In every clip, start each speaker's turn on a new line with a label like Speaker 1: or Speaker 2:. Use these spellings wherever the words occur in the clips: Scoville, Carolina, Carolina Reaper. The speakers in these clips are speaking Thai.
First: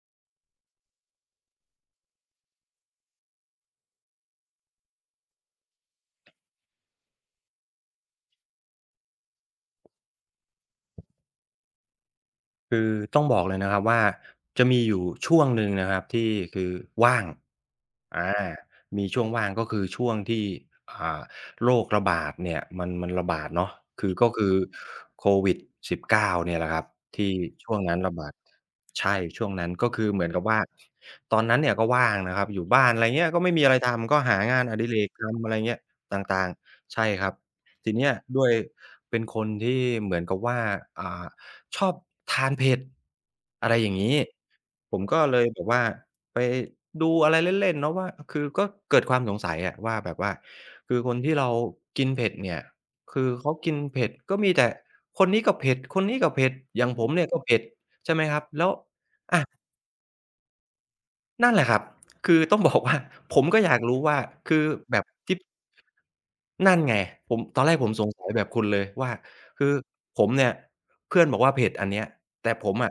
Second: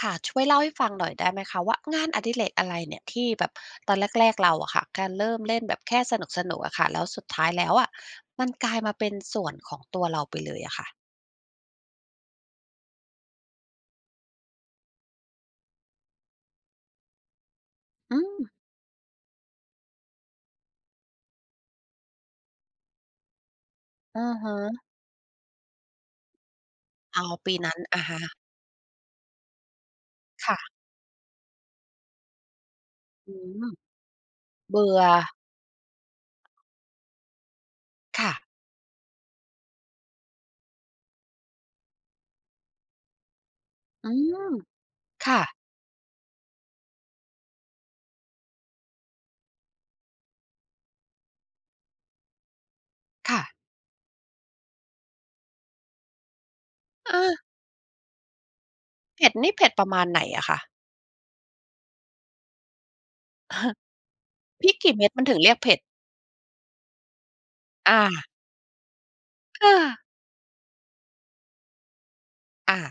Speaker 1: ค่ะช่วยเล่าให้ฟังหน่อยได้ไหมคะว่างานอดิเรกอะไรเนี่ยที่แบบตอนแรกๆเราอะค่ะการเริ่มเล่นแบบแค่สนุกๆอะค่ะแล้วสุดท้ายแล้วอะมันกลายมาเป็นส่วนของตัวเราไปเลยอะค่ะ
Speaker 2: คือต้องบอกเลยนะครับว่าจะมีอยู่ช่วงหนึ่งนะครับที่คือว่าง
Speaker 1: อื
Speaker 2: อา
Speaker 1: ม
Speaker 2: มีช่วงว่างก็คือช่วงที่อ่าโรคระบาดเนี่ยมันระบาดเนาะคือ
Speaker 1: อื
Speaker 2: ก็
Speaker 1: อ
Speaker 2: คื
Speaker 1: ฮึ
Speaker 2: อโควิด -19 เนี่ยแหละครับ
Speaker 1: อ๋อ
Speaker 2: ที่
Speaker 1: ปี
Speaker 2: ช่
Speaker 1: นั้
Speaker 2: ว
Speaker 1: น
Speaker 2: งนั้น
Speaker 1: อะ
Speaker 2: ระ
Speaker 1: ฮะ
Speaker 2: บาดใช่ช่วงนั้นก็คือเหมือนกับว่า
Speaker 1: ค่ะ
Speaker 2: ตอนนั้นเนี่ยก็ว่างนะครับอยู่บ้านอะไรเงี้ย
Speaker 1: อื
Speaker 2: ก็ไม่
Speaker 1: ม
Speaker 2: มีอะไรทำก็หางานอดิ
Speaker 1: เบื่
Speaker 2: เร
Speaker 1: อ
Speaker 2: กทำอะไรเงี้ยต่างๆใช่ครับทีเนี้ย
Speaker 1: ค่ะ
Speaker 2: ด้วยเป็นคนที่เหมือนกับว่าอ่า ชอบทานเผ็ดอะไรอย่าง
Speaker 1: อื
Speaker 2: งี้
Speaker 1: ม
Speaker 2: ผมก็เล
Speaker 1: ค่ะ
Speaker 2: ยแบบว่าไปดูอะไรเล่นๆเนาะว่าคือก็เกิดความสงสัยอะว่าแบบว่าคือคนที่เรากินเผ็ดเนี่ยคือ
Speaker 1: ค่ะ
Speaker 2: เขากินเผ็ดก็มีแต่คนนี้ก็เผ็ดคนนี้ก็เผ็ดอย่างผมเนี่ย
Speaker 1: อา
Speaker 2: ก็เผ็ดใช่ไหมครับแล้ว
Speaker 1: เผ็ด
Speaker 2: อา
Speaker 1: นี่เผ็ดประมาณไหนอะคะ
Speaker 2: นั่นแหละครับ คือต้อง บอกว่าผมก็อยากรู้ว่าคื
Speaker 1: พ
Speaker 2: อ
Speaker 1: ริกกี่
Speaker 2: แบบ
Speaker 1: เม็ดมันถึ
Speaker 2: ที่
Speaker 1: งเรียกเผ็ด
Speaker 2: นั่นไงผมตอนแรกผม
Speaker 1: อา
Speaker 2: สงสัยแบบคุณเลยว่า
Speaker 1: เอา
Speaker 2: คือผมเนี่ยเพื่อนบอกว่าเผ็ดอันเนี้ยแต่ผม
Speaker 1: อา
Speaker 2: อะ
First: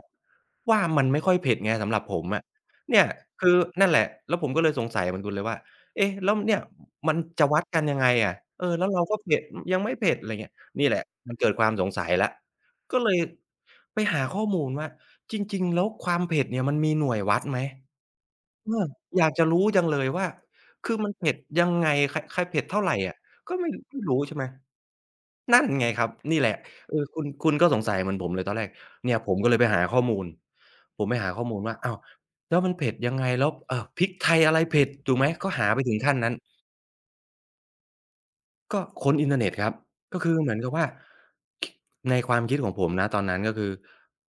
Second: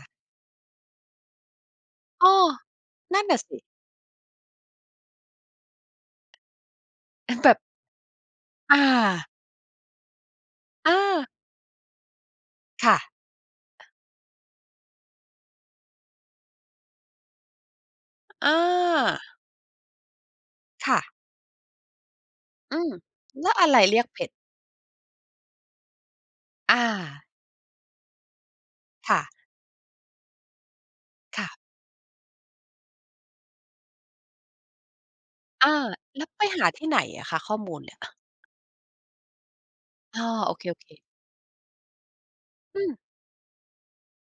Speaker 2: ว่ามันไม่ค่อยเผ็ดไงสำหรับผม
Speaker 1: อ้อ
Speaker 2: อะเนี่ย
Speaker 1: นั่นน่ะ
Speaker 2: คื
Speaker 1: สิ
Speaker 2: อนั่นแหละแล้วผมก็เลยสงสัยเหมือนคุณเลยว่าเอ๊ะแล้วเนี่ยมัน จะ
Speaker 1: แบบ
Speaker 2: วัดกันยังไงอะเออแล้
Speaker 1: อา
Speaker 2: วเราก็เผ็ดยังไม่เผ็ดอะไรเงี้ยนี่
Speaker 1: เอ
Speaker 2: แหละ
Speaker 1: อ
Speaker 2: มันเกิดความสงสัยแล้ว
Speaker 1: ค่ะ
Speaker 2: ก็เลยไปหาข้อมูลว่าจริงๆแล้วความเผ็ดเนี่ยมันมีหน่วยวัดไหม
Speaker 1: อ
Speaker 2: เออ
Speaker 1: า
Speaker 2: อยากจะรู้จังเลยว่าคือ
Speaker 1: ค่ะ
Speaker 2: มันเผ็ดยังไงใครใครเผ็ด
Speaker 1: อื
Speaker 2: เท่า
Speaker 1: ม
Speaker 2: ไรอะ
Speaker 1: แล้
Speaker 2: ก็
Speaker 1: วอะ
Speaker 2: ไม่
Speaker 1: ไรเรี
Speaker 2: ไม่
Speaker 1: ยก
Speaker 2: รู้
Speaker 1: เผ็ด
Speaker 2: ใช่ไหมนั่นไงครับนี่แหละ
Speaker 1: อา
Speaker 2: เออคุณก็สงสัยเหมือนผมเลยตอนแรกเนี่ย
Speaker 1: ค่ะ
Speaker 2: ผมก็เลยไปหาข้อมูลผมไปหาข้อมูล
Speaker 1: ค่ะ
Speaker 2: ว่าอ้าวแล้วมันเผ็ดยังไงแล้วพริกไทยอะไรเผ็ดถูกไหมก็หา
Speaker 1: อา
Speaker 2: ไปถึงขั้น
Speaker 1: แล้ว
Speaker 2: นั้น
Speaker 1: ไปหาที่ไหนอะคะข้อมูลเนี่ย
Speaker 2: ก็ค้นอินเทอร์เน็ตครับก็
Speaker 1: อ้อ
Speaker 2: คือเห
Speaker 1: โอ
Speaker 2: มือน
Speaker 1: เค
Speaker 2: กับว่า
Speaker 1: ๆ
Speaker 2: คในความคิดของ
Speaker 1: อื
Speaker 2: ผ
Speaker 1: ม
Speaker 2: มนะตอนนั้นก็คือ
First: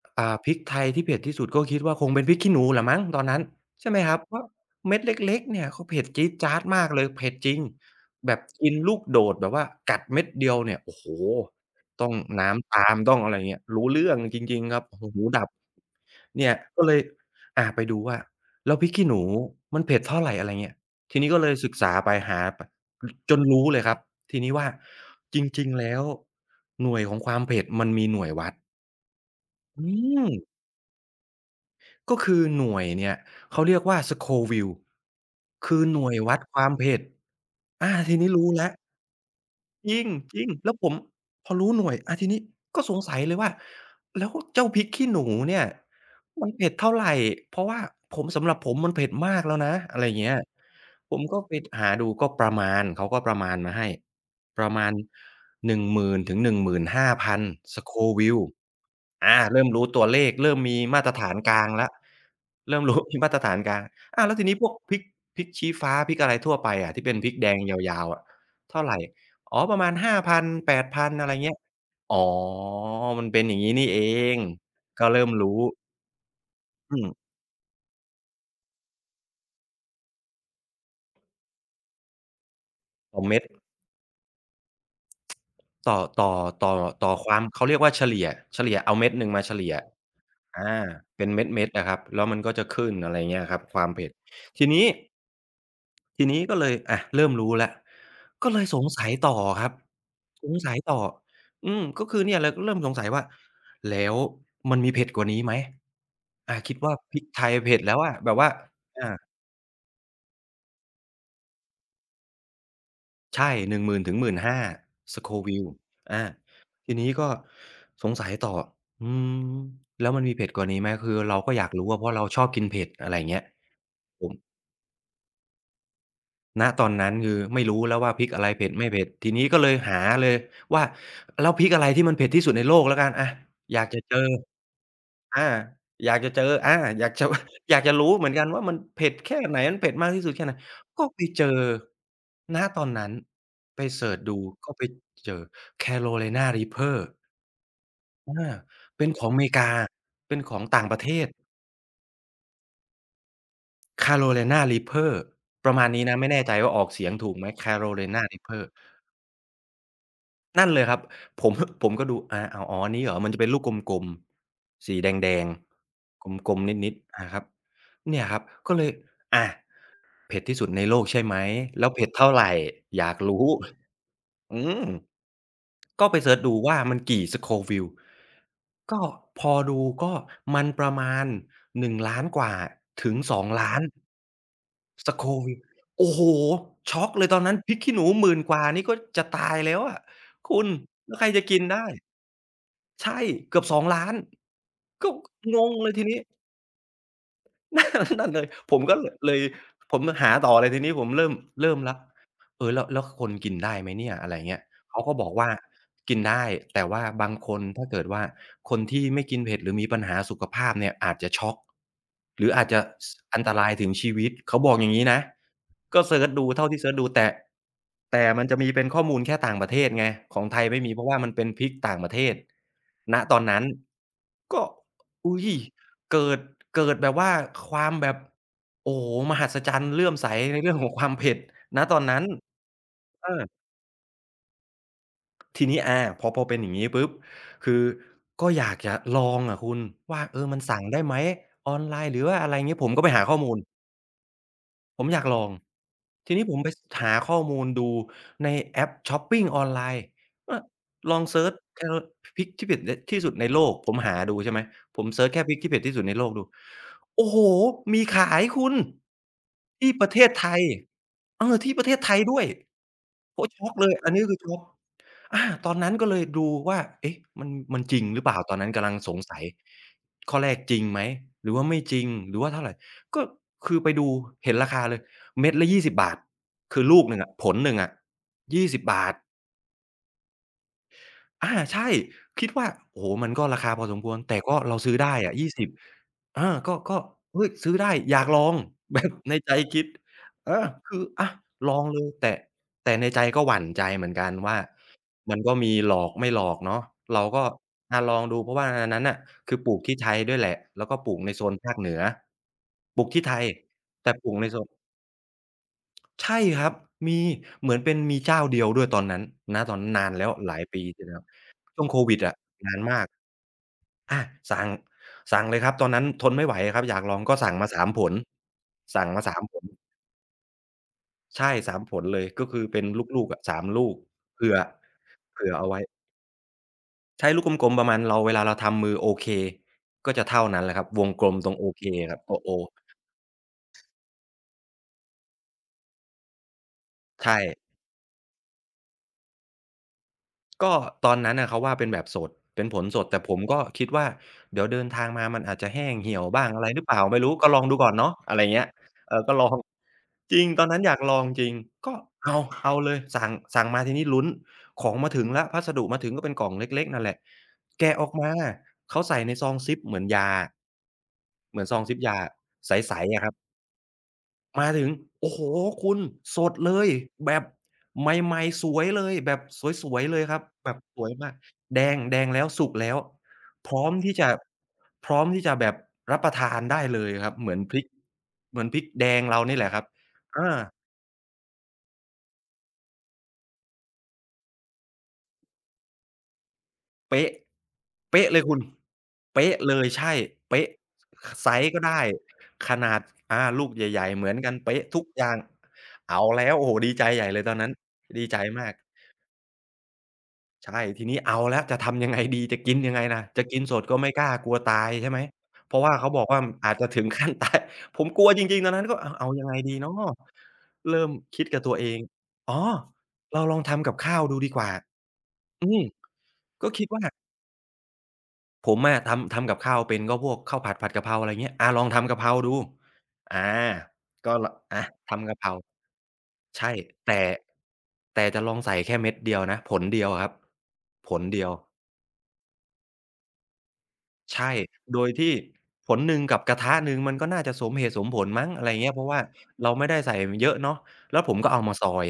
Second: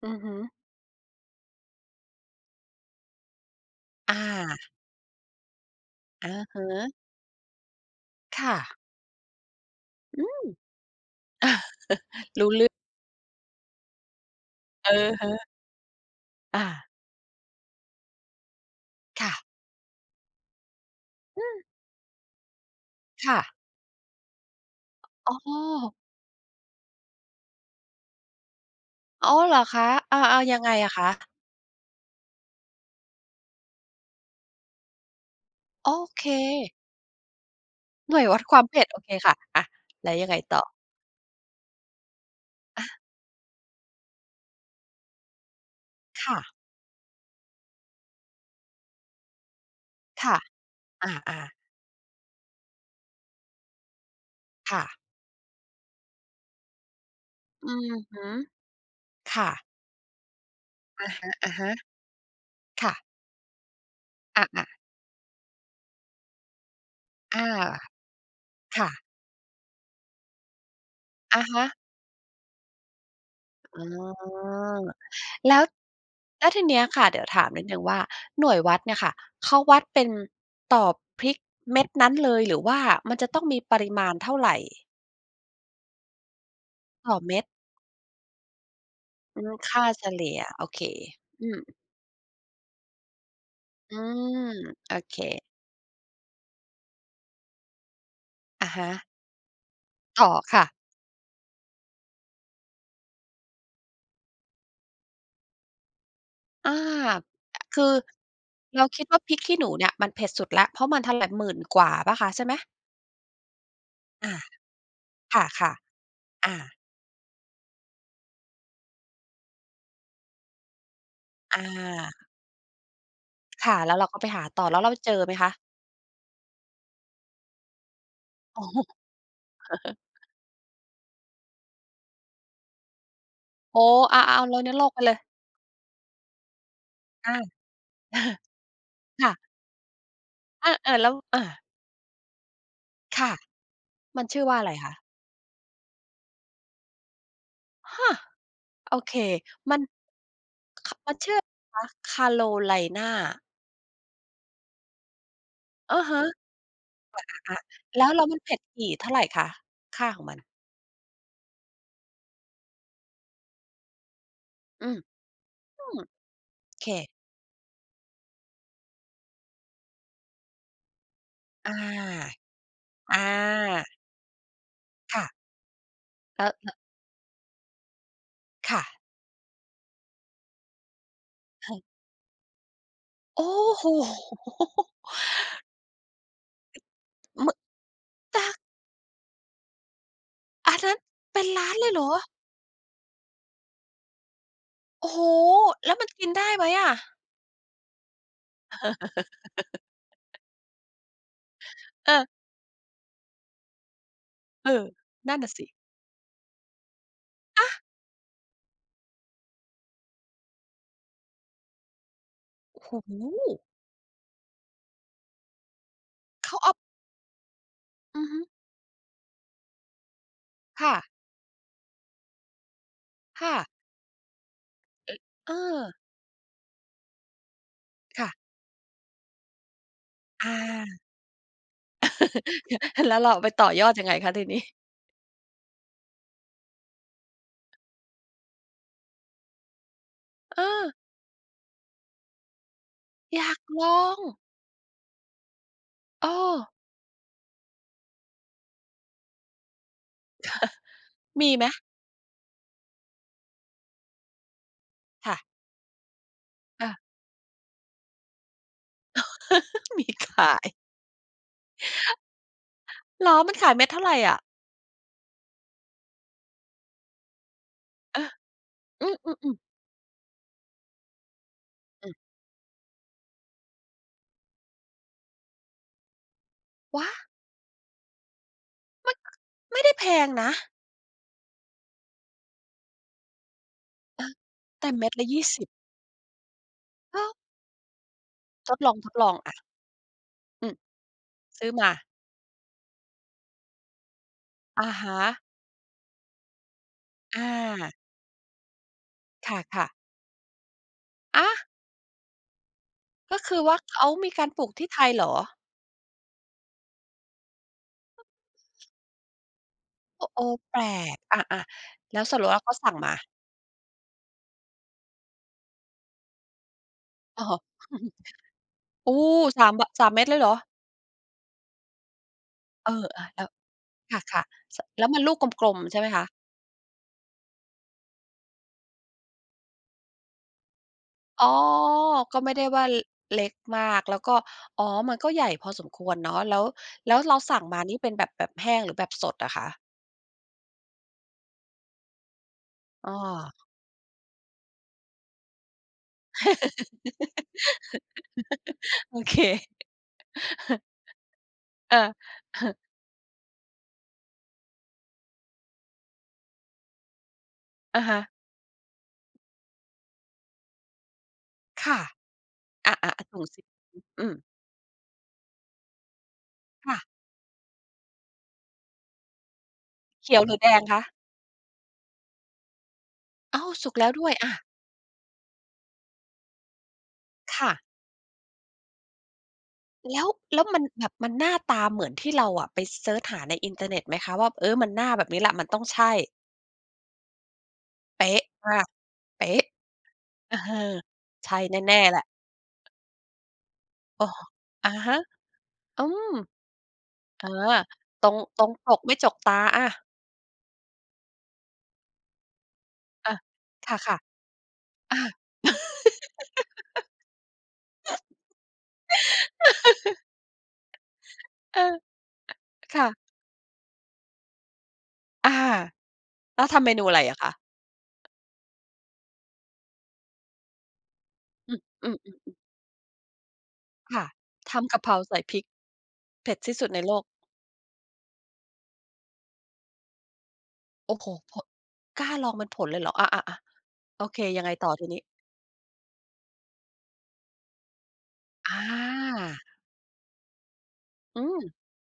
Speaker 1: อือฮึ
Speaker 2: พริกไทยที่เผ็ดที่สุดก็คิดว่าคงเป็นพริกขี้หนูแหละมั้งตอนนั้นใช่ไหมค
Speaker 1: อ
Speaker 2: รับเพราะ
Speaker 1: า
Speaker 2: เม็ดเล็กๆเนี่ยเขาเผ็ดจี๊ด
Speaker 1: อะ
Speaker 2: จ๊าด
Speaker 1: ฮะ
Speaker 2: มากเลยเผ็ดจริงแบบ
Speaker 1: ค่ะ
Speaker 2: กินลูกโดดแบบว่ากัดเม็
Speaker 1: อื
Speaker 2: ด
Speaker 1: ม
Speaker 2: เดียวเนี่ยโอ้โฮต้อง
Speaker 1: รู้เรื่อ
Speaker 2: น้ำ
Speaker 1: ง
Speaker 2: ตามต้องอะไรอย่างเงี้ยรู้เรื่องจริงๆครับ
Speaker 1: อะ
Speaker 2: โอ้โฮหูดั
Speaker 1: ฮะ
Speaker 2: บ เนี่ย
Speaker 1: อา
Speaker 2: ก็เลยไปดูว่าแล้วพริกขี้หนู
Speaker 1: ค่ะ
Speaker 2: มันเผ็ดเท่าไรอะไรเงี้ยทีนี้ก็
Speaker 1: อื
Speaker 2: เลย
Speaker 1: ม
Speaker 2: ศึกษาไปหาไปจ
Speaker 1: ค่ะ
Speaker 2: นรู้เลยครับทีนี้ว่า
Speaker 1: อ๋
Speaker 2: จริงๆแล้
Speaker 1: อ
Speaker 2: วหน่วยของความเผ็ดมันมีหน่วยวัด
Speaker 1: อ๋อเหรอ
Speaker 2: อื
Speaker 1: คะอ
Speaker 2: ม
Speaker 1: าๆยังไงอะคะ
Speaker 2: ก็คือหน่วยเนี่ยเขาเรียกว่า Scoville คือ
Speaker 1: โอ
Speaker 2: หน่วย
Speaker 1: เค
Speaker 2: วัดความเผ็ดอา
Speaker 1: ห
Speaker 2: ที
Speaker 1: น่วย
Speaker 2: นี้
Speaker 1: วัด
Speaker 2: รู้
Speaker 1: ความ
Speaker 2: แล้ว
Speaker 1: เผ็ดโอเคค่ะอะ
Speaker 2: จริง
Speaker 1: แล้วยังไง
Speaker 2: จริง
Speaker 1: ต่อ
Speaker 2: แล้วผมพอรู้หน่วยอาทีนี้ก็
Speaker 1: อา
Speaker 2: สงสัยเลยว่าแล้วเจ้าพริกขี้หนูเนี่ย
Speaker 1: ค่ะ
Speaker 2: มันเผ็ดเท่าไรเพราะว่าผมสำหรับผมมันเผ็ดมากแล้วนะอะไรอย่างเงี้
Speaker 1: ค่ะ
Speaker 2: ยผมก็
Speaker 1: อา
Speaker 2: ไป
Speaker 1: ๆ
Speaker 2: หาดูก็ประมาณเขาก็ประมาณมาให้ประ
Speaker 1: ค่ะ
Speaker 2: มาณห0ื่นถึง15,000
Speaker 1: อือฮึ
Speaker 2: Scoville อา
Speaker 1: ค่ะ
Speaker 2: เริ่มรู้ตัวเลขเริ่มมีมาต
Speaker 1: อะ
Speaker 2: รฐานกลาง
Speaker 1: ฮะ
Speaker 2: แล้วเริ่
Speaker 1: ๆ
Speaker 2: ม
Speaker 1: ค่ะ
Speaker 2: รู้มีมาตรฐานกลางอาแล้ว
Speaker 1: อ
Speaker 2: ทีนี้
Speaker 1: า
Speaker 2: พวก
Speaker 1: ๆ
Speaker 2: พริกพริกชี้ฟ้าพริกอะไรทั่วไปอะที่เป็นพริก
Speaker 1: อา
Speaker 2: แดงยาวๆอะเท่า
Speaker 1: ค่ะ
Speaker 2: ไร อ๋อประมาณ5,000 8,000อะไร
Speaker 1: อะ
Speaker 2: เงี้ย
Speaker 1: ฮะ
Speaker 2: อ๋อ มันเป็นอย่างงี้
Speaker 1: อ๋
Speaker 2: นี่เอง
Speaker 1: อ
Speaker 2: ก็เริ่ม
Speaker 1: แล้
Speaker 2: รู้
Speaker 1: วแล้วทีเนี้ย
Speaker 2: อื
Speaker 1: ค่ะ
Speaker 2: ม
Speaker 1: เดี๋ยวถามนิดหนึ่งว่าหน่วยวัดเนี่ยค่ะเขาวัดเป็นต่อพริกเม็ดนั้นเลยหรือว่ามัน
Speaker 2: ต่อ
Speaker 1: จะ
Speaker 2: เม็
Speaker 1: ต้อ
Speaker 2: ด
Speaker 1: งมีปริมาณเท่าไร
Speaker 2: ต่อต่อต่อต่อ
Speaker 1: ต่อ
Speaker 2: ควา
Speaker 1: เม็
Speaker 2: ม
Speaker 1: ด
Speaker 2: เขาเรียกว่าเฉลี่ยเฉลี่ยเอาเม็ดหนึ่ง
Speaker 1: อื
Speaker 2: มา
Speaker 1: ม
Speaker 2: เฉลี่ย
Speaker 1: ค่าเฉลี่ยโอ
Speaker 2: อา
Speaker 1: เค
Speaker 2: เป็นเ
Speaker 1: อืม
Speaker 2: ม็ดๆอะครับแล้วมันก็จะขึ้นอะไรเงี้ยครับความ
Speaker 1: อื
Speaker 2: เผ็ด
Speaker 1: ม
Speaker 2: ทีนี้
Speaker 1: โอเค
Speaker 2: ทีนี้ก็เลยอะเริ่มรู้แล้วก็เลย
Speaker 1: อะ
Speaker 2: สง
Speaker 1: ฮะ
Speaker 2: สัยต่อครับ
Speaker 1: ต่อ
Speaker 2: สง
Speaker 1: ค่ะ
Speaker 2: สัยต่ออืมก็คือเนี่ยเราก็เริ่มสงสัยว่าแล้วมันมีเผ็ดกว่านี้ไหมอาคิ
Speaker 1: อา
Speaker 2: ดว่าพริกไทยเผ็ด
Speaker 1: คื
Speaker 2: แล้
Speaker 1: อ
Speaker 2: วอะแบบว่า
Speaker 1: เราคิด
Speaker 2: อา
Speaker 1: ว่าพริกขี้หนูเนี่ยมันเผ็ดสุดแล้วเพราะมันเท่าไรหมื่นกว่าเปล่าคะใช่ไหม
Speaker 2: ใช่
Speaker 1: อา
Speaker 2: 10,000-15,000 Scoville
Speaker 1: ค่ะ
Speaker 2: อา
Speaker 1: ๆอา
Speaker 2: ทีนี้ก็สงสัยต่ออืมแล้วมันมีเผ็ดกว่านี้ไหมคือเราก็
Speaker 1: อ
Speaker 2: อยากรู้อะเพราะเรา
Speaker 1: า
Speaker 2: ชอบกินเผ็ดอะไรเงี้ย
Speaker 1: ค่ะแล้วเราก็
Speaker 2: ผ
Speaker 1: ไป
Speaker 2: ม
Speaker 1: หาต่อแล้วเราเจอไหมคะ
Speaker 2: ณตอนนั้นคือไม่รู้แล้วว่าพริกอะไร
Speaker 1: อ๋อ
Speaker 2: เผ็ดไม่เผ็ดทีนี้ก็เลยหาเลยว่าแล้วพริกอะไรที่มันเผ็ดที่สุดในโลกแล้วกันอะอ
Speaker 1: โอ้
Speaker 2: ยากจะเจอ
Speaker 1: อาๆเอาเราเนื้อโลกไปเลย
Speaker 2: อาอยากจะเจออาอยากจะ
Speaker 1: อา
Speaker 2: อยากจะรู้เหมือน กันว่ามันเผ็ดแค่ไห
Speaker 1: ค่ะ
Speaker 2: นมันเผ็ดมากที่สุดแค่ไหน
Speaker 1: อาเออ
Speaker 2: ก็
Speaker 1: แล้ว
Speaker 2: ไป
Speaker 1: อา
Speaker 2: เจอณตอนนั้น
Speaker 1: ค่ะ
Speaker 2: ไปเซิร์ช
Speaker 1: มัน
Speaker 2: ดู
Speaker 1: ชื่อว่าอะไร
Speaker 2: ก็ไป
Speaker 1: คะ
Speaker 2: เจอ Carolina Reaper
Speaker 1: ฮะ
Speaker 2: อา
Speaker 1: โอ
Speaker 2: เป็น
Speaker 1: เค
Speaker 2: ของอเมริกา
Speaker 1: มัน
Speaker 2: เป็นของต่าง
Speaker 1: ข
Speaker 2: ประเท
Speaker 1: มัน
Speaker 2: ศ
Speaker 1: ชื่ออะไรคะ Carolina
Speaker 2: Carolina Reaper ประมาณ
Speaker 1: อะ
Speaker 2: นี้นะ
Speaker 1: ฮะ
Speaker 2: ไม่แน่ใจว่าออกเสียง
Speaker 1: อ
Speaker 2: ถูกไหม
Speaker 1: าๆแล้ว
Speaker 2: Carolina
Speaker 1: แล้วมันเผ็ด
Speaker 2: Reaper
Speaker 1: กี่เท่าไรคะค่าของมัน
Speaker 2: นั่นเลยครับผม ผมก็ดูอ้าวอ๋ออันนี้เหรอมันจะเป็นลูกกลมๆ
Speaker 1: อื
Speaker 2: สี
Speaker 1: ม
Speaker 2: แดง
Speaker 1: อืม
Speaker 2: ๆกลมๆ
Speaker 1: โอเค
Speaker 2: นิดๆครับเนี่ยครับก็เลยอาเผ็ดที่สุดในโลกใช่ไหม
Speaker 1: อา
Speaker 2: แล้วเผ็ดเท่าไรอยา
Speaker 1: อา
Speaker 2: กรู้ อืม
Speaker 1: ค่ะ
Speaker 2: ก็ไปเซิร์ช
Speaker 1: แล้ว
Speaker 2: ดู
Speaker 1: แล้ว
Speaker 2: ว่ามันกี่ Scoville
Speaker 1: ค่ะ
Speaker 2: ก็พอดูก็มันประมาณ1่งล้านกว่าถึง
Speaker 1: โอ้
Speaker 2: 2
Speaker 1: โฮ
Speaker 2: อง ล้าน Scoville โอ้โฮช็อกเลยตอน
Speaker 1: ม
Speaker 2: นั้นพริกขี้หนูหมื่น
Speaker 1: จา
Speaker 2: ก
Speaker 1: ก
Speaker 2: ว่านี่ก็จะตายแล้วอะคุณ
Speaker 1: อันนั้น
Speaker 2: แล้วใคร
Speaker 1: เป็
Speaker 2: จะ
Speaker 1: น
Speaker 2: กิน
Speaker 1: ล้านเล
Speaker 2: ได้
Speaker 1: ยเหรอ
Speaker 2: ใช่เกือบ2องล้านก็
Speaker 1: โอ้โฮ
Speaker 2: งงเล
Speaker 1: แล้
Speaker 2: ย
Speaker 1: ว
Speaker 2: ที
Speaker 1: มัน
Speaker 2: นี้
Speaker 1: กินได้ไหมอะ
Speaker 2: นั่นเลยผมก็ลเลยผมหาต่อเลยทีนี้ผมเริ่มแล้ว
Speaker 1: เออ
Speaker 2: เออแล้วคนกินได้ไหมเนี่ยอะไรเงี้ย
Speaker 1: เออ
Speaker 2: เขาก็บอก
Speaker 1: นั่น
Speaker 2: ว่า
Speaker 1: น่ะสิ
Speaker 2: กินได้แต่ว่าบางคน
Speaker 1: อะ
Speaker 2: ถ้าเกิดว่าคนที่ไม่กินเผ็ดหรือมีปัญหาสุขภาพเนี่ยอาจจะช็อกหรืออาจจะ
Speaker 1: โอ้โ
Speaker 2: สอันต
Speaker 1: ฮ
Speaker 2: รายถึงชีวิตเขาบอกอย่างงี้นะก็เซิร์ชดู
Speaker 1: เขา
Speaker 2: เท่า
Speaker 1: เอา
Speaker 2: ที่เซิร์ชดู
Speaker 1: อื
Speaker 2: แต่
Speaker 1: อฮึ
Speaker 2: มันจะมีเป็นข้อมูลแค่ต่างประเทศไงของไทยไม่มี
Speaker 1: ค่ะ
Speaker 2: เพราะว่ามันเป็นพริกต่างประเทศณตอน
Speaker 1: ค่ะ
Speaker 2: นั้นก็อุ๊ย
Speaker 1: เออ
Speaker 2: เกิดเกิดแบบว่าความแบบ
Speaker 1: ค่ะ
Speaker 2: โอ้โฮมหัศจรรย์เลื่อมใส
Speaker 1: อ
Speaker 2: ในเรื่องของ
Speaker 1: า
Speaker 2: ความเผ็ดณตอนนั้น
Speaker 1: แล้ว
Speaker 2: เอ
Speaker 1: เรา
Speaker 2: อ
Speaker 1: เอาไปต่อยอดยังไงคะทีนี้
Speaker 2: ทีนี้พอเป็นอย่างงี้ปุ๊บคือก็อยากจะลองอะคุณว่าเออ
Speaker 1: เอ
Speaker 2: มันสั่ง
Speaker 1: อ
Speaker 2: ได้ไหมออนไลน์หรือว่าอะไรงี้ผมก็ไปหาข้อ
Speaker 1: อยา
Speaker 2: มูล
Speaker 1: กลอง
Speaker 2: ผมอยากลอง
Speaker 1: เอ
Speaker 2: ทีนี้ผ
Speaker 1: อ
Speaker 2: มไปสหาข้อมูลดูในแอปช็อปปิงออนไลน์ก็ลองเซิ
Speaker 1: มี
Speaker 2: ร์ช
Speaker 1: ไหม
Speaker 2: เออพริกที่เผ็ดดที่สุดในโลก ผมหาดูใช่ไหม ผมเซิร์ช
Speaker 1: ค่ะ
Speaker 2: แค่พริกที่เผ็ดที่สุดในโลกดู
Speaker 1: เอา
Speaker 2: โอ้โฮมีขายคุณที่ ป
Speaker 1: มี
Speaker 2: ระเท
Speaker 1: ข
Speaker 2: ศไท
Speaker 1: า
Speaker 2: ย
Speaker 1: ย
Speaker 2: เออที่ประเทศไทยด้วย
Speaker 1: เหรอ
Speaker 2: โอ้
Speaker 1: มัน
Speaker 2: ช็
Speaker 1: ขา
Speaker 2: อ
Speaker 1: ย
Speaker 2: ก
Speaker 1: เม็
Speaker 2: เล
Speaker 1: ด
Speaker 2: ย
Speaker 1: เท่า
Speaker 2: อั
Speaker 1: ไร
Speaker 2: นนี้คื
Speaker 1: อะ
Speaker 2: อช็อก ตอนนั้นก็เลยดูว่าเอ๊ะมันจริง
Speaker 1: เอ
Speaker 2: หรือ
Speaker 1: อ
Speaker 2: เปล่าตอนนั้นกำลัง
Speaker 1: อื
Speaker 2: สงสัย
Speaker 1: มๆๆ
Speaker 2: ข้อแรกจริงไหมหรือว่าไม่จริงหรือว่าเท่าไรก็คือไปดูเห็นราคาเลยเม็ดละ20บบาทคือ
Speaker 1: ๆ
Speaker 2: ลูก
Speaker 1: ว้า
Speaker 2: หนึ่งอะผลหนึ่งอะ
Speaker 1: มั
Speaker 2: 20
Speaker 1: น
Speaker 2: บบาท
Speaker 1: ไม่ได้แพงนะ
Speaker 2: อาใช่คิดว่าโอ้โฮมันก็ราคาพอสมควร
Speaker 1: เออ
Speaker 2: แต่ก็เรา
Speaker 1: แต่
Speaker 2: ซื้อ
Speaker 1: เม็ด
Speaker 2: ได้
Speaker 1: ละ
Speaker 2: อะยี่สิบ
Speaker 1: 20 บาท
Speaker 2: อาก็
Speaker 1: เออ
Speaker 2: เฮ้ยซื้อได้อยากลอง
Speaker 1: ทด
Speaker 2: แบบ
Speaker 1: ลอ
Speaker 2: ใน
Speaker 1: งๆ
Speaker 2: ใจ
Speaker 1: อะ
Speaker 2: คิดเออ
Speaker 1: อืม
Speaker 2: คืออะ
Speaker 1: ซื้
Speaker 2: ล
Speaker 1: อ
Speaker 2: อง
Speaker 1: มา
Speaker 2: เลยแต่ในใจก็หวั่นใจเหมือนกันว่า
Speaker 1: อะฮะ
Speaker 2: มันก็มีหลอกไม่หลอกเนาะเรา
Speaker 1: อ
Speaker 2: ก็
Speaker 1: า
Speaker 2: อะลองดูเพราะว่าอันนั้นน่ะ
Speaker 1: ค
Speaker 2: คือปลูก
Speaker 1: ่ะ
Speaker 2: ที่
Speaker 1: ๆ
Speaker 2: ไทยด้วยแหละแล้วก็ปลูกในโซ
Speaker 1: อะ
Speaker 2: นภาคเหนือปลูกที่ไท
Speaker 1: ก็
Speaker 2: ย
Speaker 1: คือว่าเขา
Speaker 2: แต่ป
Speaker 1: มี
Speaker 2: ลูก
Speaker 1: กา
Speaker 2: ใน
Speaker 1: ร
Speaker 2: โซ
Speaker 1: ปลู
Speaker 2: น
Speaker 1: กที่ไทยเหรอ
Speaker 2: ใช่ครับมีเหมือนเป็นมีเจ้าเดียวด้วยตอนนั้นณตอนนั้นนาน
Speaker 1: โอ้
Speaker 2: แล้ว
Speaker 1: โอ้
Speaker 2: หลาย
Speaker 1: แป
Speaker 2: ปี
Speaker 1: ล
Speaker 2: ที่
Speaker 1: ก
Speaker 2: แล้ว
Speaker 1: อา
Speaker 2: ช่วงโค
Speaker 1: ๆ
Speaker 2: วิ
Speaker 1: แล้
Speaker 2: ด
Speaker 1: วส
Speaker 2: อะ
Speaker 1: รุปแล้วก็
Speaker 2: นาน
Speaker 1: สั่ง
Speaker 2: มาก
Speaker 1: มา
Speaker 2: อาสั่งสั่งเลยครับตอนนั้นทนไม่ไหวอะครับอยากลองก็
Speaker 1: อะ
Speaker 2: สั่ง
Speaker 1: ฮะ
Speaker 2: มาสามผลสั่ง
Speaker 1: โอ้
Speaker 2: มาสามผ ล
Speaker 1: 3บะสามเม็ดเลยเหรอ
Speaker 2: ใช่สามผลเลยก็คือเป็น
Speaker 1: เออ
Speaker 2: ลู
Speaker 1: อา
Speaker 2: กๆอะ
Speaker 1: แล
Speaker 2: สามลูก
Speaker 1: ้วค่ะ
Speaker 2: เผื่อ
Speaker 1: ๆสแล้วมันลูก
Speaker 2: เผื่อ
Speaker 1: กล
Speaker 2: เอา
Speaker 1: ม
Speaker 2: ไว้
Speaker 1: ๆใช่ไหมคะ
Speaker 2: ใช้ลูกกลมๆประมาณเราเวลาเราทำมือโอเคก็จะเท่านั้นแหละครับวงกลม
Speaker 1: อ๋
Speaker 2: ต
Speaker 1: อ
Speaker 2: รงโอเคครับตั
Speaker 1: ก็
Speaker 2: ว O
Speaker 1: ไม่ได้ว่าลเล็กมากแล้วก็อ๋อมันก็ใหญ่พอสมควรเนาะแล้วแล้วเรา
Speaker 2: ใช่
Speaker 1: สั่งมานี่เป็นแบบแบบแห้งหรือแบบสดอะคะ
Speaker 2: ก็ตอนนั้นน่ะเขาว่าเป็นแบบสดเป็นผลสด
Speaker 1: อ้อ
Speaker 2: แต่ผมก็คิดว่าเดี๋ยวเดินทางมามันอาจจะแห้งเหี่ยวบ้างอะไรหรือเปล่าไม่รู้ก็ล องดูก่อนเนาะอะไรเงี้ยเอ
Speaker 1: โอ
Speaker 2: อก็
Speaker 1: เค
Speaker 2: ลองจริงตอนนั้นอยา กลองจริง
Speaker 1: เอ
Speaker 2: ก็
Speaker 1: อ
Speaker 2: เอาเอาเล ยสั่งมาทีนี้ลุ้นของมาถึงแล้วพัสดุมาถึงก็เป็นกล่องเล็กๆนั่นแหละแกะ
Speaker 1: อะ
Speaker 2: ออก
Speaker 1: ฮะ
Speaker 2: มาเขาใส่ในซองซิปเหมือนยาเหมือนซองซิ
Speaker 1: ค่ะ
Speaker 2: ปยาใ
Speaker 1: อ
Speaker 2: ส
Speaker 1: า
Speaker 2: ๆอะค
Speaker 1: ๆ
Speaker 2: รับ
Speaker 1: ถุงสีอืม
Speaker 2: มาถึงโอ้โฮคุณสดเลย
Speaker 1: ค่ะ
Speaker 2: แบบใหม่ๆสวยเลยแบบสวยๆเลยค
Speaker 1: เขีย
Speaker 2: รั
Speaker 1: ว
Speaker 2: บ
Speaker 1: หรือแด
Speaker 2: แบบ
Speaker 1: ง
Speaker 2: ส
Speaker 1: คะ
Speaker 2: วยมากแดงแดงแล้วสุกแล้ว
Speaker 1: อ้าว
Speaker 2: พร้อ
Speaker 1: สุ
Speaker 2: ม
Speaker 1: กแล้ว
Speaker 2: ที่
Speaker 1: ด้
Speaker 2: จะ
Speaker 1: วยอา
Speaker 2: พร้อมที่จะแบบรับประทานได้เลยครับเหมือน
Speaker 1: ค่ะ
Speaker 2: พริกเหมือนพริกแดงเรานี่แหละครับ
Speaker 1: แล้ว
Speaker 2: อา
Speaker 1: แล้วมันแบบมันหน้าตาเหมือนที่เราอะไปเซิร์ชหาในอินเทอร์เน็ตไหมคะว่าเออมันหน้าแบบนี้แหละมันต้องใช่
Speaker 2: เป๊ะเป๊ะเล
Speaker 1: เป๊ะ
Speaker 2: ยคุณ
Speaker 1: อาก
Speaker 2: เป๊ะ
Speaker 1: เป๊ะ
Speaker 2: เลยใช่
Speaker 1: อะ
Speaker 2: เป๊ะ
Speaker 1: ฮะ
Speaker 2: ไซ
Speaker 1: ใช่
Speaker 2: ซ์ก็
Speaker 1: แน่
Speaker 2: ได้
Speaker 1: ๆแหละ
Speaker 2: ขนาดอาลูกใหญ่ๆ
Speaker 1: โอ้
Speaker 2: เห
Speaker 1: อ
Speaker 2: มือนกันเป๊ะ
Speaker 1: อะ
Speaker 2: ทุก
Speaker 1: ฮะ
Speaker 2: อย่าง
Speaker 1: อื
Speaker 2: เอา
Speaker 1: ม
Speaker 2: แล้วโอ้โฮดีใจใหญ่เล
Speaker 1: เอ
Speaker 2: ย
Speaker 1: อ
Speaker 2: ตอนนั้น
Speaker 1: ต
Speaker 2: ดี
Speaker 1: รง
Speaker 2: ใจ
Speaker 1: ตร
Speaker 2: มา
Speaker 1: ง
Speaker 2: ก
Speaker 1: ปกไม่จกตาอา
Speaker 2: ใช่ทีนี้เอาแล้วจะทำยังไงดีจะกินยังไงล่ะ
Speaker 1: อ
Speaker 2: จะกินสด
Speaker 1: า
Speaker 2: ก็ไม่
Speaker 1: ค่ะ
Speaker 2: กล้ากลัวตายใช่
Speaker 1: ๆ
Speaker 2: ไหม
Speaker 1: อา
Speaker 2: เพราะว่าเขาบอกว่าอาจจะถึงขั้นตาย ผมกลัวจริงๆตอนนั้นก็เอายังไงดีเนาะเริ่มคิดกับตัว
Speaker 1: เออ
Speaker 2: เองอ๋อ
Speaker 1: ค่ะ
Speaker 2: เราลองทำกับข้าวดูดีกว่า
Speaker 1: อา
Speaker 2: อืม
Speaker 1: แล้
Speaker 2: ก็
Speaker 1: วทำ
Speaker 2: คิด
Speaker 1: เม
Speaker 2: ว่า
Speaker 1: นูอะไรอะคะ
Speaker 2: ผมอะทำกับข้าวเป็นก็พวกข้าวผัดผัดกะเพราอะไรเงี้ยอา
Speaker 1: อืม
Speaker 2: ลอง
Speaker 1: อื
Speaker 2: ทำกะเพรา
Speaker 1: ม
Speaker 2: ดูอา
Speaker 1: ๆค่ะ
Speaker 2: ก็ลอา
Speaker 1: ทำกะเพรา
Speaker 2: ทำกะ
Speaker 1: ใส่
Speaker 2: เพรา
Speaker 1: พริกเผ็ด
Speaker 2: ใช่
Speaker 1: ที่สุดในโล
Speaker 2: แต่
Speaker 1: ก
Speaker 2: จะลองใส่แค่เม็ดเดียวนะผลเดียวอะครับผ
Speaker 1: โอ้
Speaker 2: ล
Speaker 1: โฮ
Speaker 2: เดียว
Speaker 1: ผกล้าลองเป็นผลเลยเหรออาๆๆโอเค
Speaker 2: ใช่
Speaker 1: ยังไงต่อ
Speaker 2: โด
Speaker 1: ที
Speaker 2: ย
Speaker 1: นี้
Speaker 2: ที่ผลหนึ่งกับกระทะหนึ่งมันก็น่าจะสมเหตุสมผลมั้งอะไร
Speaker 1: อ
Speaker 2: เงี้ยเพราะว่า
Speaker 1: า
Speaker 2: เราไม่ได้ใส่เยอะเนาะแล้วผม
Speaker 1: อื
Speaker 2: ก็
Speaker 1: ม
Speaker 2: เอามาซอย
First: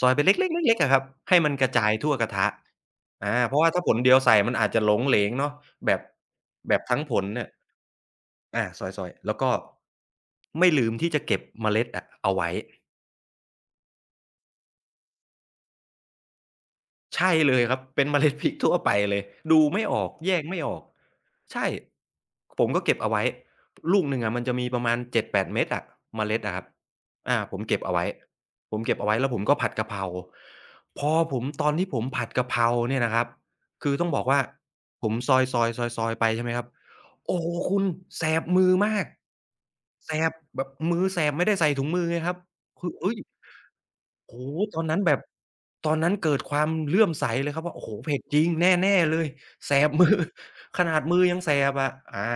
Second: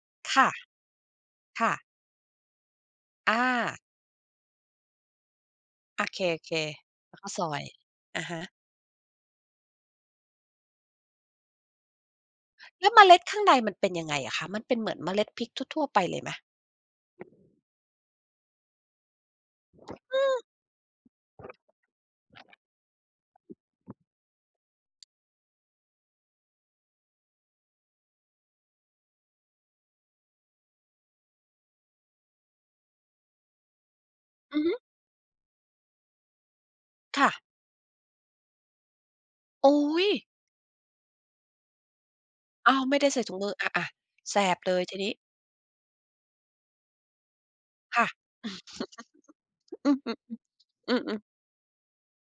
Speaker 2: ซอยเป็น
Speaker 1: ค่
Speaker 2: เล็กๆๆๆอะครับให้มันกระ
Speaker 1: ะๆ
Speaker 2: จายทั่วกระทะ
Speaker 1: อา
Speaker 2: เพราะว่าถ้าผลเดียวใส่มันอาจจะหลงเหลงเนาะแบบ
Speaker 1: โอเค
Speaker 2: แบบทั้ง
Speaker 1: ๆ
Speaker 2: ผ
Speaker 1: แล้ว
Speaker 2: ล
Speaker 1: ก็ซ
Speaker 2: เนี่ย
Speaker 1: อยอะฮะ
Speaker 2: อาซอยๆแล้วก็ไม่ลืมที่จะเก็บเมล็ดอะเอาไว้
Speaker 1: แล้วเมล็ดข้างในมันเป็นยังไงอะคะ มันเป็นเหมือนเมล็ดพริกทั่วๆไปเลยไหม
Speaker 2: ใช่เลยครับเป็นเมล็ดพริกทั่วไปเลยดูไม่ออกแยกไม่ออกใช่ผมก็เก็บเอาไว้ลูกหนึ่งอะมันจะมีประมาณ7-8เม็ดอะเมล็ดอะครับผมเก็บเอาไว้ผมเก็บเอาไว้แล้วผมก็ผัดกะเพราพอผมตอนที่ผมผัดกะเพราเนี่ยนะครับคือต้องบอกว่า
Speaker 1: อือฮึ
Speaker 2: ผมซอยๆๆๆไปใช่ไหมครับ
Speaker 1: ค่ะ
Speaker 2: โอ้โฮคุณแสบมือมาก
Speaker 1: โอ๊ย
Speaker 2: แสบแบบมือแสบไม่ได้ใส่ถุงมือไงครับ
Speaker 1: อ้าว
Speaker 2: คือ
Speaker 1: ไม่ได้
Speaker 2: เฮ้ย
Speaker 1: ใส่ถุงมืออาๆแส
Speaker 2: โอ้
Speaker 1: บ
Speaker 2: โฮ
Speaker 1: เล
Speaker 2: ตอ
Speaker 1: ย
Speaker 2: น
Speaker 1: ที
Speaker 2: นั้น
Speaker 1: นี้
Speaker 2: แบบตอนนั้นเกิดความเลื่อมใสเลยครับว่าโอ้โฮ
Speaker 1: ค่ะ
Speaker 2: เผ็ดจริงแน่ๆเลยแส
Speaker 1: อื
Speaker 2: บมือ
Speaker 1: อ ๆ
Speaker 2: ข
Speaker 1: ๆอื
Speaker 2: นาด
Speaker 1: ม
Speaker 2: มือยั
Speaker 1: ๆ
Speaker 2: งแสบอะ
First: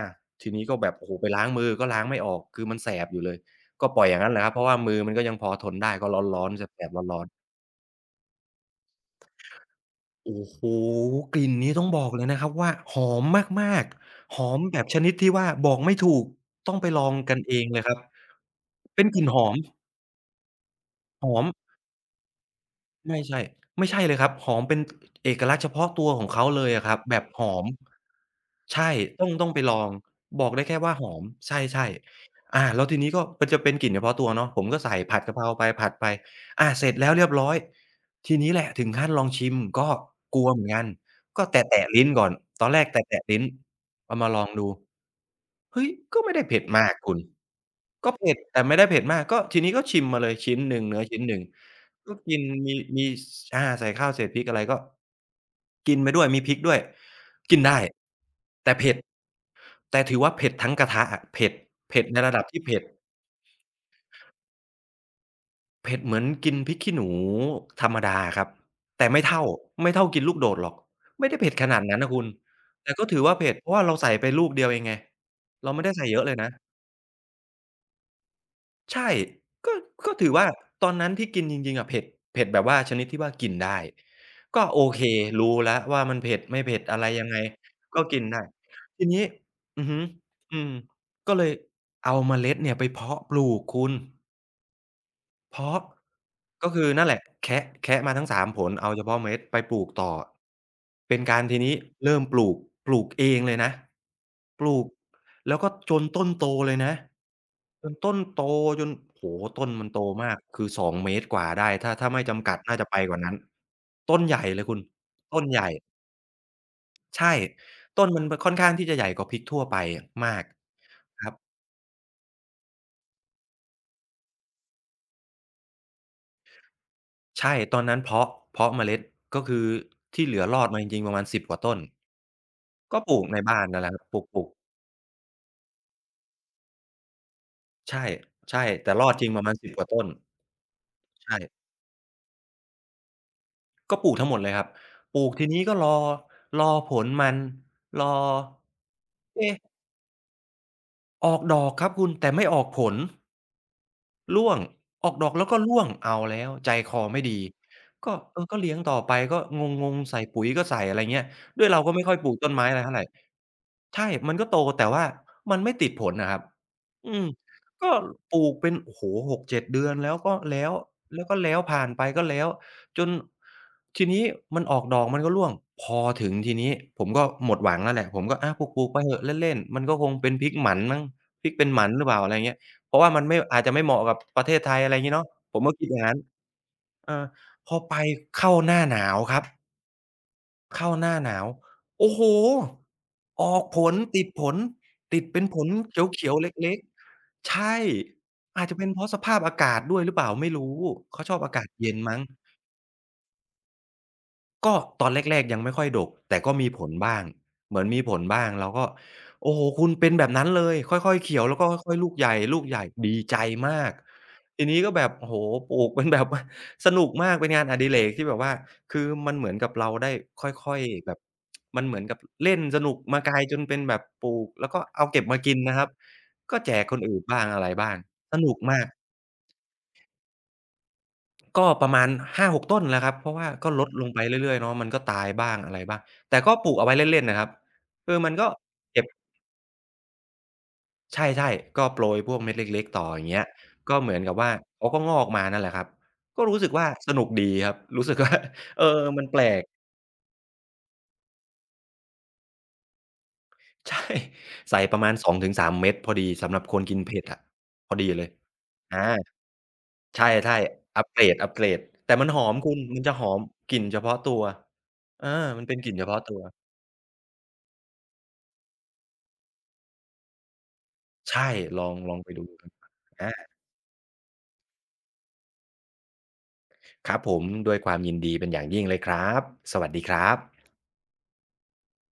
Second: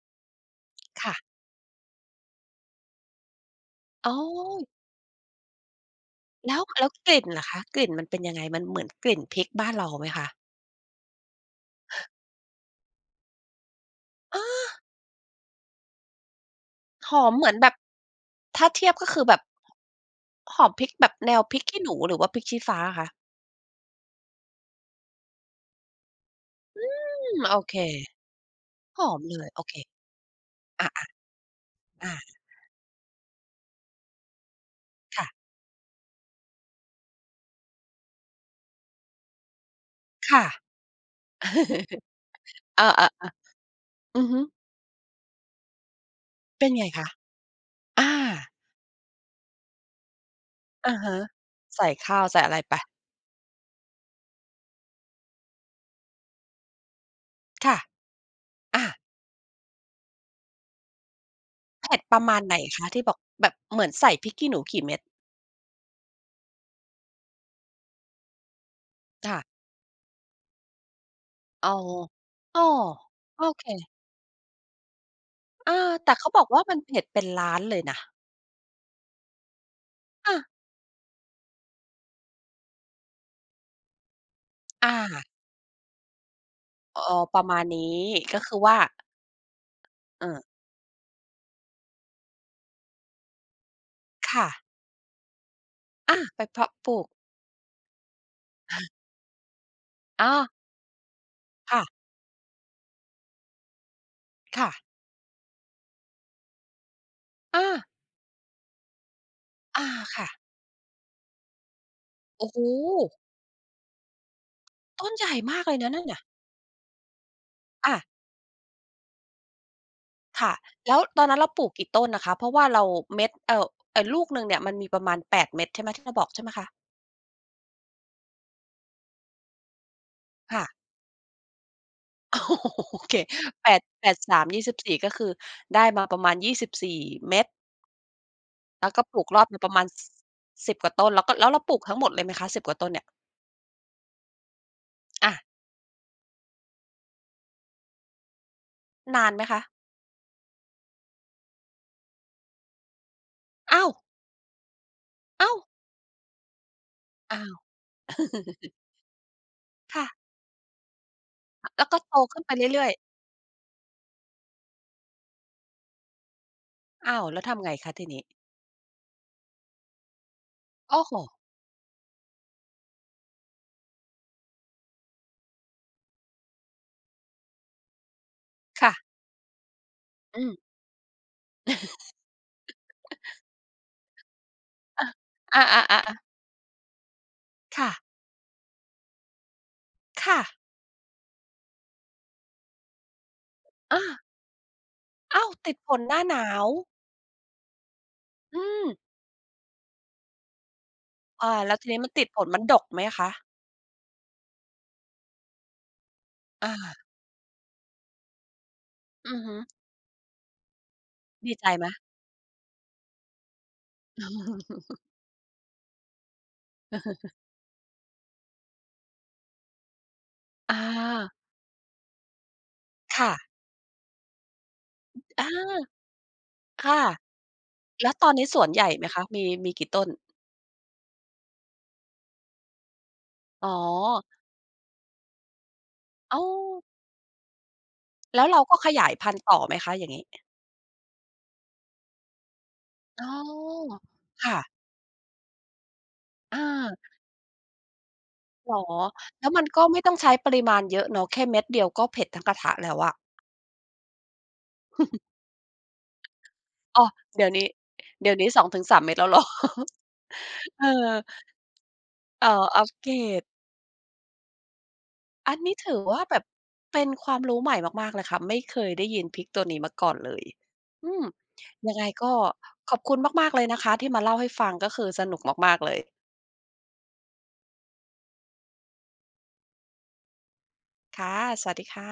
Speaker 2: ทีนี้ก็แบบโอ้โฮไป
Speaker 1: ค่ะ
Speaker 2: ล้างมือก็ล้างไม่ออกคือมันแสบอยู่เลยก็ปล่อย
Speaker 1: อ๋
Speaker 2: อ
Speaker 1: อ
Speaker 2: ย่างนั้นแหละครับเพราะว่ามือมันก็ยังพอทนได้ก็ร้อน
Speaker 1: แล้
Speaker 2: ๆ
Speaker 1: ว
Speaker 2: แส
Speaker 1: แล้ว
Speaker 2: บๆ
Speaker 1: ก
Speaker 2: ร้อ
Speaker 1: ลิ่น
Speaker 2: นๆ
Speaker 1: ล่ะคะกลิ่นมันเป็นยังไง มันเหมือนกลิ่นพริกบ้านเราไหมคะ
Speaker 2: โอ้โฮกลิ่นนี้ต้องบอกเลยนะครับว่าหอมมากๆห
Speaker 1: อา
Speaker 2: อมแบบชนิดที่ว่าบอกไม่ถูกต้องไปลอ
Speaker 1: ห
Speaker 2: ง
Speaker 1: อม
Speaker 2: กัน
Speaker 1: เหมือ
Speaker 2: เอ
Speaker 1: นแบ
Speaker 2: ง
Speaker 1: บ
Speaker 2: เลยครับ
Speaker 1: ถ้าเทียบ
Speaker 2: เป็น
Speaker 1: ก็
Speaker 2: ก
Speaker 1: คื
Speaker 2: ลิ่
Speaker 1: อ
Speaker 2: น
Speaker 1: แบ
Speaker 2: ห
Speaker 1: บ
Speaker 2: อม
Speaker 1: หอมพริกแบบ
Speaker 2: ห
Speaker 1: แน
Speaker 2: อ
Speaker 1: ว
Speaker 2: ม
Speaker 1: พริกขี้หนูหรือว่าพริกชี้ฟ้าอะคะ
Speaker 2: ไม่ใช่ไม่ใช่เลยครับหอมเป็นเอกลักษณ์เฉพาะตัวของเขาเลยอะครับ
Speaker 1: อื
Speaker 2: แบบ
Speaker 1: ม
Speaker 2: หอ
Speaker 1: โอ
Speaker 2: ม
Speaker 1: เค
Speaker 2: ใช่
Speaker 1: หอม
Speaker 2: ต้อง
Speaker 1: เล
Speaker 2: ต้อ
Speaker 1: ย
Speaker 2: งไป
Speaker 1: โอ
Speaker 2: ล
Speaker 1: เค
Speaker 2: องบอกได้แค่
Speaker 1: อา
Speaker 2: ว่าหอมใช่
Speaker 1: ๆอา
Speaker 2: ๆแล้วทีนี้ก็มันจะเป็นกลิ่นเฉพาะตัวเนาะผมก็ใส่ผัดกะเพ
Speaker 1: ค่ะ
Speaker 2: ราไปผัดไปเสร็จแล้วเรียบร้อยทีนี้แหละถึงขั้นลองชิมก็ก
Speaker 1: ค่ะ
Speaker 2: ลัวเหมือนกันก็แตะๆ ลิ้นก่อนตอนแร
Speaker 1: เอ
Speaker 2: กแต
Speaker 1: อ
Speaker 2: ะๆลิ้น
Speaker 1: ๆๆ
Speaker 2: เอา
Speaker 1: อือ
Speaker 2: มาล
Speaker 1: ฮึ
Speaker 2: องดูเฮ้ยก็ไม่ได้เผ็ด
Speaker 1: เป็นไง
Speaker 2: มาก
Speaker 1: คะ
Speaker 2: คุณก็
Speaker 1: อา
Speaker 2: เผ็ดแต่ไม่ได้เผ็ดมากก็ทีนี้ก็ชิมมาเลยชิ้นหนึ่ง
Speaker 1: อะ
Speaker 2: เนื้อ
Speaker 1: ฮะ
Speaker 2: ชิ้นหนึ่ง
Speaker 1: ใส่
Speaker 2: ก็
Speaker 1: ข้าว
Speaker 2: กิ
Speaker 1: ใส่
Speaker 2: น
Speaker 1: อะไร
Speaker 2: มี
Speaker 1: ไป
Speaker 2: สใส่ข้าวเศษพริกอะไรก็กินไปด้วยมีพริกด้วยกิน
Speaker 1: ค่ะ
Speaker 2: ได้แต่
Speaker 1: อา
Speaker 2: เผ็ดแต่ถือว่าเผ็ดทั้งกระทะอะเผ็ด
Speaker 1: เผ็ด
Speaker 2: เผ็ด
Speaker 1: ป
Speaker 2: ใน
Speaker 1: ระ
Speaker 2: ระ
Speaker 1: มา
Speaker 2: ดั
Speaker 1: ณ
Speaker 2: บ
Speaker 1: ไหน
Speaker 2: ที่เผ็ด
Speaker 1: คะที่บอกแบบเหมือนใส่พริกขี้หนูกี่เม็ด
Speaker 2: เผ็ดเหมือนกินพริกขี้หนูธรรมดาอะครับแต่ไม่
Speaker 1: ค่ะ
Speaker 2: เท่าไม่เท่ากินลูกโดดหรอกไม่ได้เผ็ดข
Speaker 1: อ๋อ
Speaker 2: นาดนั้นนะคุณ
Speaker 1: อ้อ
Speaker 2: แต่ก็ถือว่า
Speaker 1: โอ
Speaker 2: เผ็ดเพราะว่า
Speaker 1: เค
Speaker 2: เราใส่ไปลูกเดียวเองไง
Speaker 1: อ
Speaker 2: เราไม่
Speaker 1: า
Speaker 2: ได้ใส่
Speaker 1: แต่
Speaker 2: เยอะ
Speaker 1: เขา
Speaker 2: เลย
Speaker 1: บอก
Speaker 2: นะ
Speaker 1: ว่ามันเผ็ดเป็นล้านเลยนะ
Speaker 2: ใช่ก็ก็ถือ
Speaker 1: อา
Speaker 2: ว่าตอนนั้นที่กินจริงๆอะเผ็ดเผ็ดแบบว่าชนิดที่ว่ากินได้ก็โอเค
Speaker 1: อา
Speaker 2: รู้แล้วว่ามันเผ็ดไม่เผ็ดอะ
Speaker 1: อ๋อ
Speaker 2: ไรยัง
Speaker 1: ป
Speaker 2: ไง
Speaker 1: ระมาณนี้
Speaker 2: ก็กินได้
Speaker 1: ก็คือว่า
Speaker 2: ทีนี้อือฮึ
Speaker 1: เอ่อ
Speaker 2: อืมก็เลยเอาเมล็ดเนี่ยไปเพาะปลูกคุณ
Speaker 1: ค่ะ
Speaker 2: เพาะ
Speaker 1: อาไป
Speaker 2: ก็
Speaker 1: เพาะ
Speaker 2: คื
Speaker 1: ป
Speaker 2: อ
Speaker 1: ลู
Speaker 2: นั่
Speaker 1: ก
Speaker 2: นแหละแคะแคะมาทั้งสามผลเอาเฉพาะเมล็ดไปปลูกต่อ
Speaker 1: อา
Speaker 2: เป็นการทีนี้
Speaker 1: ค่ะ
Speaker 2: เริ่มปลูกปลูกเองเลยนะป
Speaker 1: ค่ะ
Speaker 2: ลูกแล้วก็จนต้นโตเลยนะ
Speaker 1: อา
Speaker 2: จนต้นโตจนโอ้โฮต้นมั
Speaker 1: อา
Speaker 2: นโต
Speaker 1: ค่ะ
Speaker 2: มากคือสองเมตรกว่าได้ถ้าไม่
Speaker 1: โอ้
Speaker 2: จำกั
Speaker 1: โฮ
Speaker 2: ดน่าจะไปกว่านั้นต้นใหญ่เลยคุณ
Speaker 1: ต้นใหญ่
Speaker 2: ต้น
Speaker 1: มา
Speaker 2: ให
Speaker 1: กเลยนะ
Speaker 2: ญ่
Speaker 1: นั่นน่ะ
Speaker 2: ใช่
Speaker 1: อะ
Speaker 2: ต้นมันค่อนข้างที่จะใหญ่กว่าพริกทั่วไปมาก
Speaker 1: ค่ะแล้วตอ
Speaker 2: ค
Speaker 1: น
Speaker 2: รับ
Speaker 1: นั้นเราปลูกกี่ต้นนะคะเพราะว่าเราเม็ดลูกหนึ่งเนี่ยมันมีประมาณ8เม็ดใช่ไหมที่เราบอกใช่ไหมคะ
Speaker 2: ใช่ตอนนั้นเพาะเพาะเมล็ดก็คือที่เหลือรอ
Speaker 1: ค่ะ
Speaker 2: ดมาจริงๆประมาณสิบกว่าต้น
Speaker 1: โอ
Speaker 2: ก็ป
Speaker 1: เค
Speaker 2: ลูกในบ้าน
Speaker 1: แปด
Speaker 2: นั่นแหละครับ
Speaker 1: แปด
Speaker 2: ป
Speaker 1: สา
Speaker 2: ลู
Speaker 1: ม
Speaker 2: ก
Speaker 1: ยี่สิบสี่ก็คือได้มาประมาณยี่สิบสี่เม็ด
Speaker 2: ๆใช่ใช่
Speaker 1: แล้ว
Speaker 2: แต่
Speaker 1: ก็
Speaker 2: รอ
Speaker 1: ป
Speaker 2: ด
Speaker 1: ลู
Speaker 2: จ
Speaker 1: ก
Speaker 2: ริง
Speaker 1: ร
Speaker 2: ป
Speaker 1: อ
Speaker 2: ระ
Speaker 1: บ
Speaker 2: มาณ
Speaker 1: มาป
Speaker 2: 10
Speaker 1: ระ
Speaker 2: ก
Speaker 1: มาณ
Speaker 2: ว่า
Speaker 1: ส
Speaker 2: ต้น
Speaker 1: สิบกว่าต้นแล้วก็แล้วเรา
Speaker 2: ใช่
Speaker 1: ปลูกทั้งหมดเลยไหมคะ10กว่าต้นเนี่ย
Speaker 2: ก็ปลูกทั้งหมดเลยครับปลูก
Speaker 1: อะ
Speaker 2: ทีนี้ก็รอรอผลมันรอ
Speaker 1: นานไหม
Speaker 2: เอ๊ะ
Speaker 1: คะ
Speaker 2: ออกดอกครับคุณแต่ไม่ออกผล
Speaker 1: อ้าว
Speaker 2: ร่วงออกดอกแล้ว
Speaker 1: อ้า
Speaker 2: ก็
Speaker 1: ว
Speaker 2: ร่วงเอาแล้วใจคอไม่ดี
Speaker 1: อ้าว
Speaker 2: ก็เออก็เลี้ยง ต่อไปก็งง
Speaker 1: ค่ะ
Speaker 2: ๆใส่ปุ๋ยก็ใส่อะไรเงี้ยด้วยเรา
Speaker 1: แล้ว
Speaker 2: ก็
Speaker 1: ก็
Speaker 2: ไม่
Speaker 1: โต
Speaker 2: ค่อยปลูก
Speaker 1: ขึ้นไป
Speaker 2: ต้นไม้อะไร
Speaker 1: เรื่อย
Speaker 2: เท่าไร
Speaker 1: ๆ
Speaker 2: ใช่มันก็โตแต่ว่ามันไม่ติดผลน่ะครับอื
Speaker 1: อ้า
Speaker 2: ม
Speaker 1: วแล้วทำไง
Speaker 2: ก็
Speaker 1: คะทีนี้
Speaker 2: ปลูกเป็นโอ้โฮ6-7เจ็ดเดือนแล้วก็แล้ว
Speaker 1: โอ้โฮ
Speaker 2: แล้วก็แล้วผ่านไปก็แล้วจนทีนี้มันออกดอกมันก็ร่วงพอถึงทีนี้ผมก็หมดหวังแล้วแหละผมก็ปลูกๆไปเห
Speaker 1: ค่ะ
Speaker 2: อะเล่นๆมันก็คงเป็น
Speaker 1: อื
Speaker 2: พริ
Speaker 1: ม
Speaker 2: กหมันมั้งพริกเป็นหมันหรือเปล่าอะไรเงี้ย เพราะว่ามันไม่อาจจะไม่เหมาะกับประเทศไทยอะไรงี้เนาะผ
Speaker 1: อา
Speaker 2: มก็คิดอ
Speaker 1: อา
Speaker 2: ย่าง
Speaker 1: ๆ
Speaker 2: งั้น
Speaker 1: ๆๆ
Speaker 2: เออพอ
Speaker 1: ค่ะ
Speaker 2: ไปเข้าหน้าหนาวครับ
Speaker 1: ค่ะ
Speaker 2: เข้าหน้าหนาวโอ้โฮออกผล
Speaker 1: อา
Speaker 2: ติดผลติดเป็
Speaker 1: อ้า
Speaker 2: น
Speaker 1: ว
Speaker 2: ผล
Speaker 1: ติดฝนหน้า
Speaker 2: เขีย
Speaker 1: ห
Speaker 2: วๆ
Speaker 1: นาว
Speaker 2: เล็กๆใช่
Speaker 1: อื
Speaker 2: อาจจะเป็
Speaker 1: ม
Speaker 2: นเพราะสภาพอากาศด้วยหรือเปล่าไม่รู้เขาชอบ
Speaker 1: อ่า
Speaker 2: อากาศ
Speaker 1: แล้วที
Speaker 2: เย็น
Speaker 1: นี้มัน
Speaker 2: มั้ง
Speaker 1: ติดฝนมันดกไหมคะ
Speaker 2: ก็ตอนแรกๆยังไม่ค่อยดกแต่ก็มี
Speaker 1: อา
Speaker 2: ผลบ้างเหมือนมีผลบ้างเราก็
Speaker 1: อือ
Speaker 2: โอ้
Speaker 1: ฮึ
Speaker 2: โฮคุณเป็นแบบนั้นเลยค่อยๆเขียว
Speaker 1: ดี
Speaker 2: แล้ว
Speaker 1: ใจ
Speaker 2: ก็
Speaker 1: ไหม
Speaker 2: ค่อยๆลูกใหญ่ลูกใหญ่ดีใจมากทีนี้ก็ แบบโอ้โฮปลูกเป็นแบบ ว่าสนุกมากเป็นงานอดิเรกที่แบบว่าคือมันเหมือนกับเราได้ค่อ
Speaker 1: อา
Speaker 2: ยๆแบบมันเหมือนกับเล่นสนุกมาก
Speaker 1: ค่ะ
Speaker 2: ลายจนเป็นแบบปลูกแล้วก็เอาเก็บมา
Speaker 1: อา
Speaker 2: กินนะครับก็แจกค
Speaker 1: ค่ะ
Speaker 2: นอื่นบ้างอะไรบ้าง
Speaker 1: แล้วตอน
Speaker 2: ส
Speaker 1: นี้
Speaker 2: นุ
Speaker 1: ส
Speaker 2: ก
Speaker 1: วนให
Speaker 2: มาก
Speaker 1: ญ่ไหมคะ มีมีกี่ต้น
Speaker 2: ก็ประมาณ5-6ต้นแล้วครับเพราะว่า
Speaker 1: อ๋อ
Speaker 2: ก็ลดลงไปเรื่อยๆเนาะมันก็ตายบ้างอะไรบ้างแต่
Speaker 1: อ้า
Speaker 2: ก็
Speaker 1: ว
Speaker 2: ปลูกเอาไว้เล่นๆนะครับคือมัน
Speaker 1: แล้
Speaker 2: ก็
Speaker 1: วเราก็ข
Speaker 2: เก็บ
Speaker 1: ยายพันธุ์ต่อไหมคะอย่างงี้
Speaker 2: ใช่ๆก็โปรยพวกเม็ดเล็กๆต่ออ
Speaker 1: อ๋
Speaker 2: ย่างเงี้ยก็
Speaker 1: อ
Speaker 2: เหมือนกับว่า
Speaker 1: ค่ะ
Speaker 2: เขาก็งอกมานั่นแหละครับก็รู้
Speaker 1: อา
Speaker 2: สึกว่าสนุกดีครับ รู้สึกว่า
Speaker 1: เหร
Speaker 2: เอ
Speaker 1: อ
Speaker 2: อมันแปล
Speaker 1: แล้วมั
Speaker 2: ก
Speaker 1: นก็ไม่ต้องใช้ปริมาณเยอะเนาะแค่เม็ดเดียวก็เผ็ดทั้งกระทะแล้วอะ
Speaker 2: ใช่ใส่ประมาณ2-3เม็ดพอดีสำหรับคนกิ
Speaker 1: อ้
Speaker 2: น
Speaker 1: อ
Speaker 2: เผ็ดอะ
Speaker 1: เดี๋ยวนี้
Speaker 2: พอดีเลย
Speaker 1: เดี๋ยวนี้2-3เม็ดแล้ว
Speaker 2: อา
Speaker 1: เหรอ
Speaker 2: ใช่
Speaker 1: เออ
Speaker 2: ๆอัปเกรดอัปเกรดแต่มันหอ
Speaker 1: เอ่
Speaker 2: ม
Speaker 1: อ
Speaker 2: คุณ
Speaker 1: อัป
Speaker 2: มัน
Speaker 1: เก
Speaker 2: จะ
Speaker 1: ร
Speaker 2: หอม
Speaker 1: ด
Speaker 2: กลิ่นเฉพาะตัวเออ
Speaker 1: อัน
Speaker 2: มัน
Speaker 1: นี้
Speaker 2: เป็นก
Speaker 1: ถื
Speaker 2: ลิ่น
Speaker 1: อ
Speaker 2: เฉพาะ
Speaker 1: ว่า
Speaker 2: ตั
Speaker 1: แบ
Speaker 2: ว
Speaker 1: บเป็นความรู้ใหม่มากๆเลยค่ะไม่เคยได้ยินพริกตัวนี้มาก่อนเลยอืม
Speaker 2: ใช่ลอ
Speaker 1: ยั
Speaker 2: ง
Speaker 1: งไง
Speaker 2: ลองไป
Speaker 1: ก็
Speaker 2: ดู
Speaker 1: ขอบคุณ
Speaker 2: อา
Speaker 1: มากๆเลยนะคะที่มาเล่าให้ฟังก็คือสนุกมากๆเลย
Speaker 2: ครับผมด้วยความยินดีเป็นอย่างยิ่งเลยครับสวัสดีครับ
Speaker 1: ค่ะสวัสดีค่ะ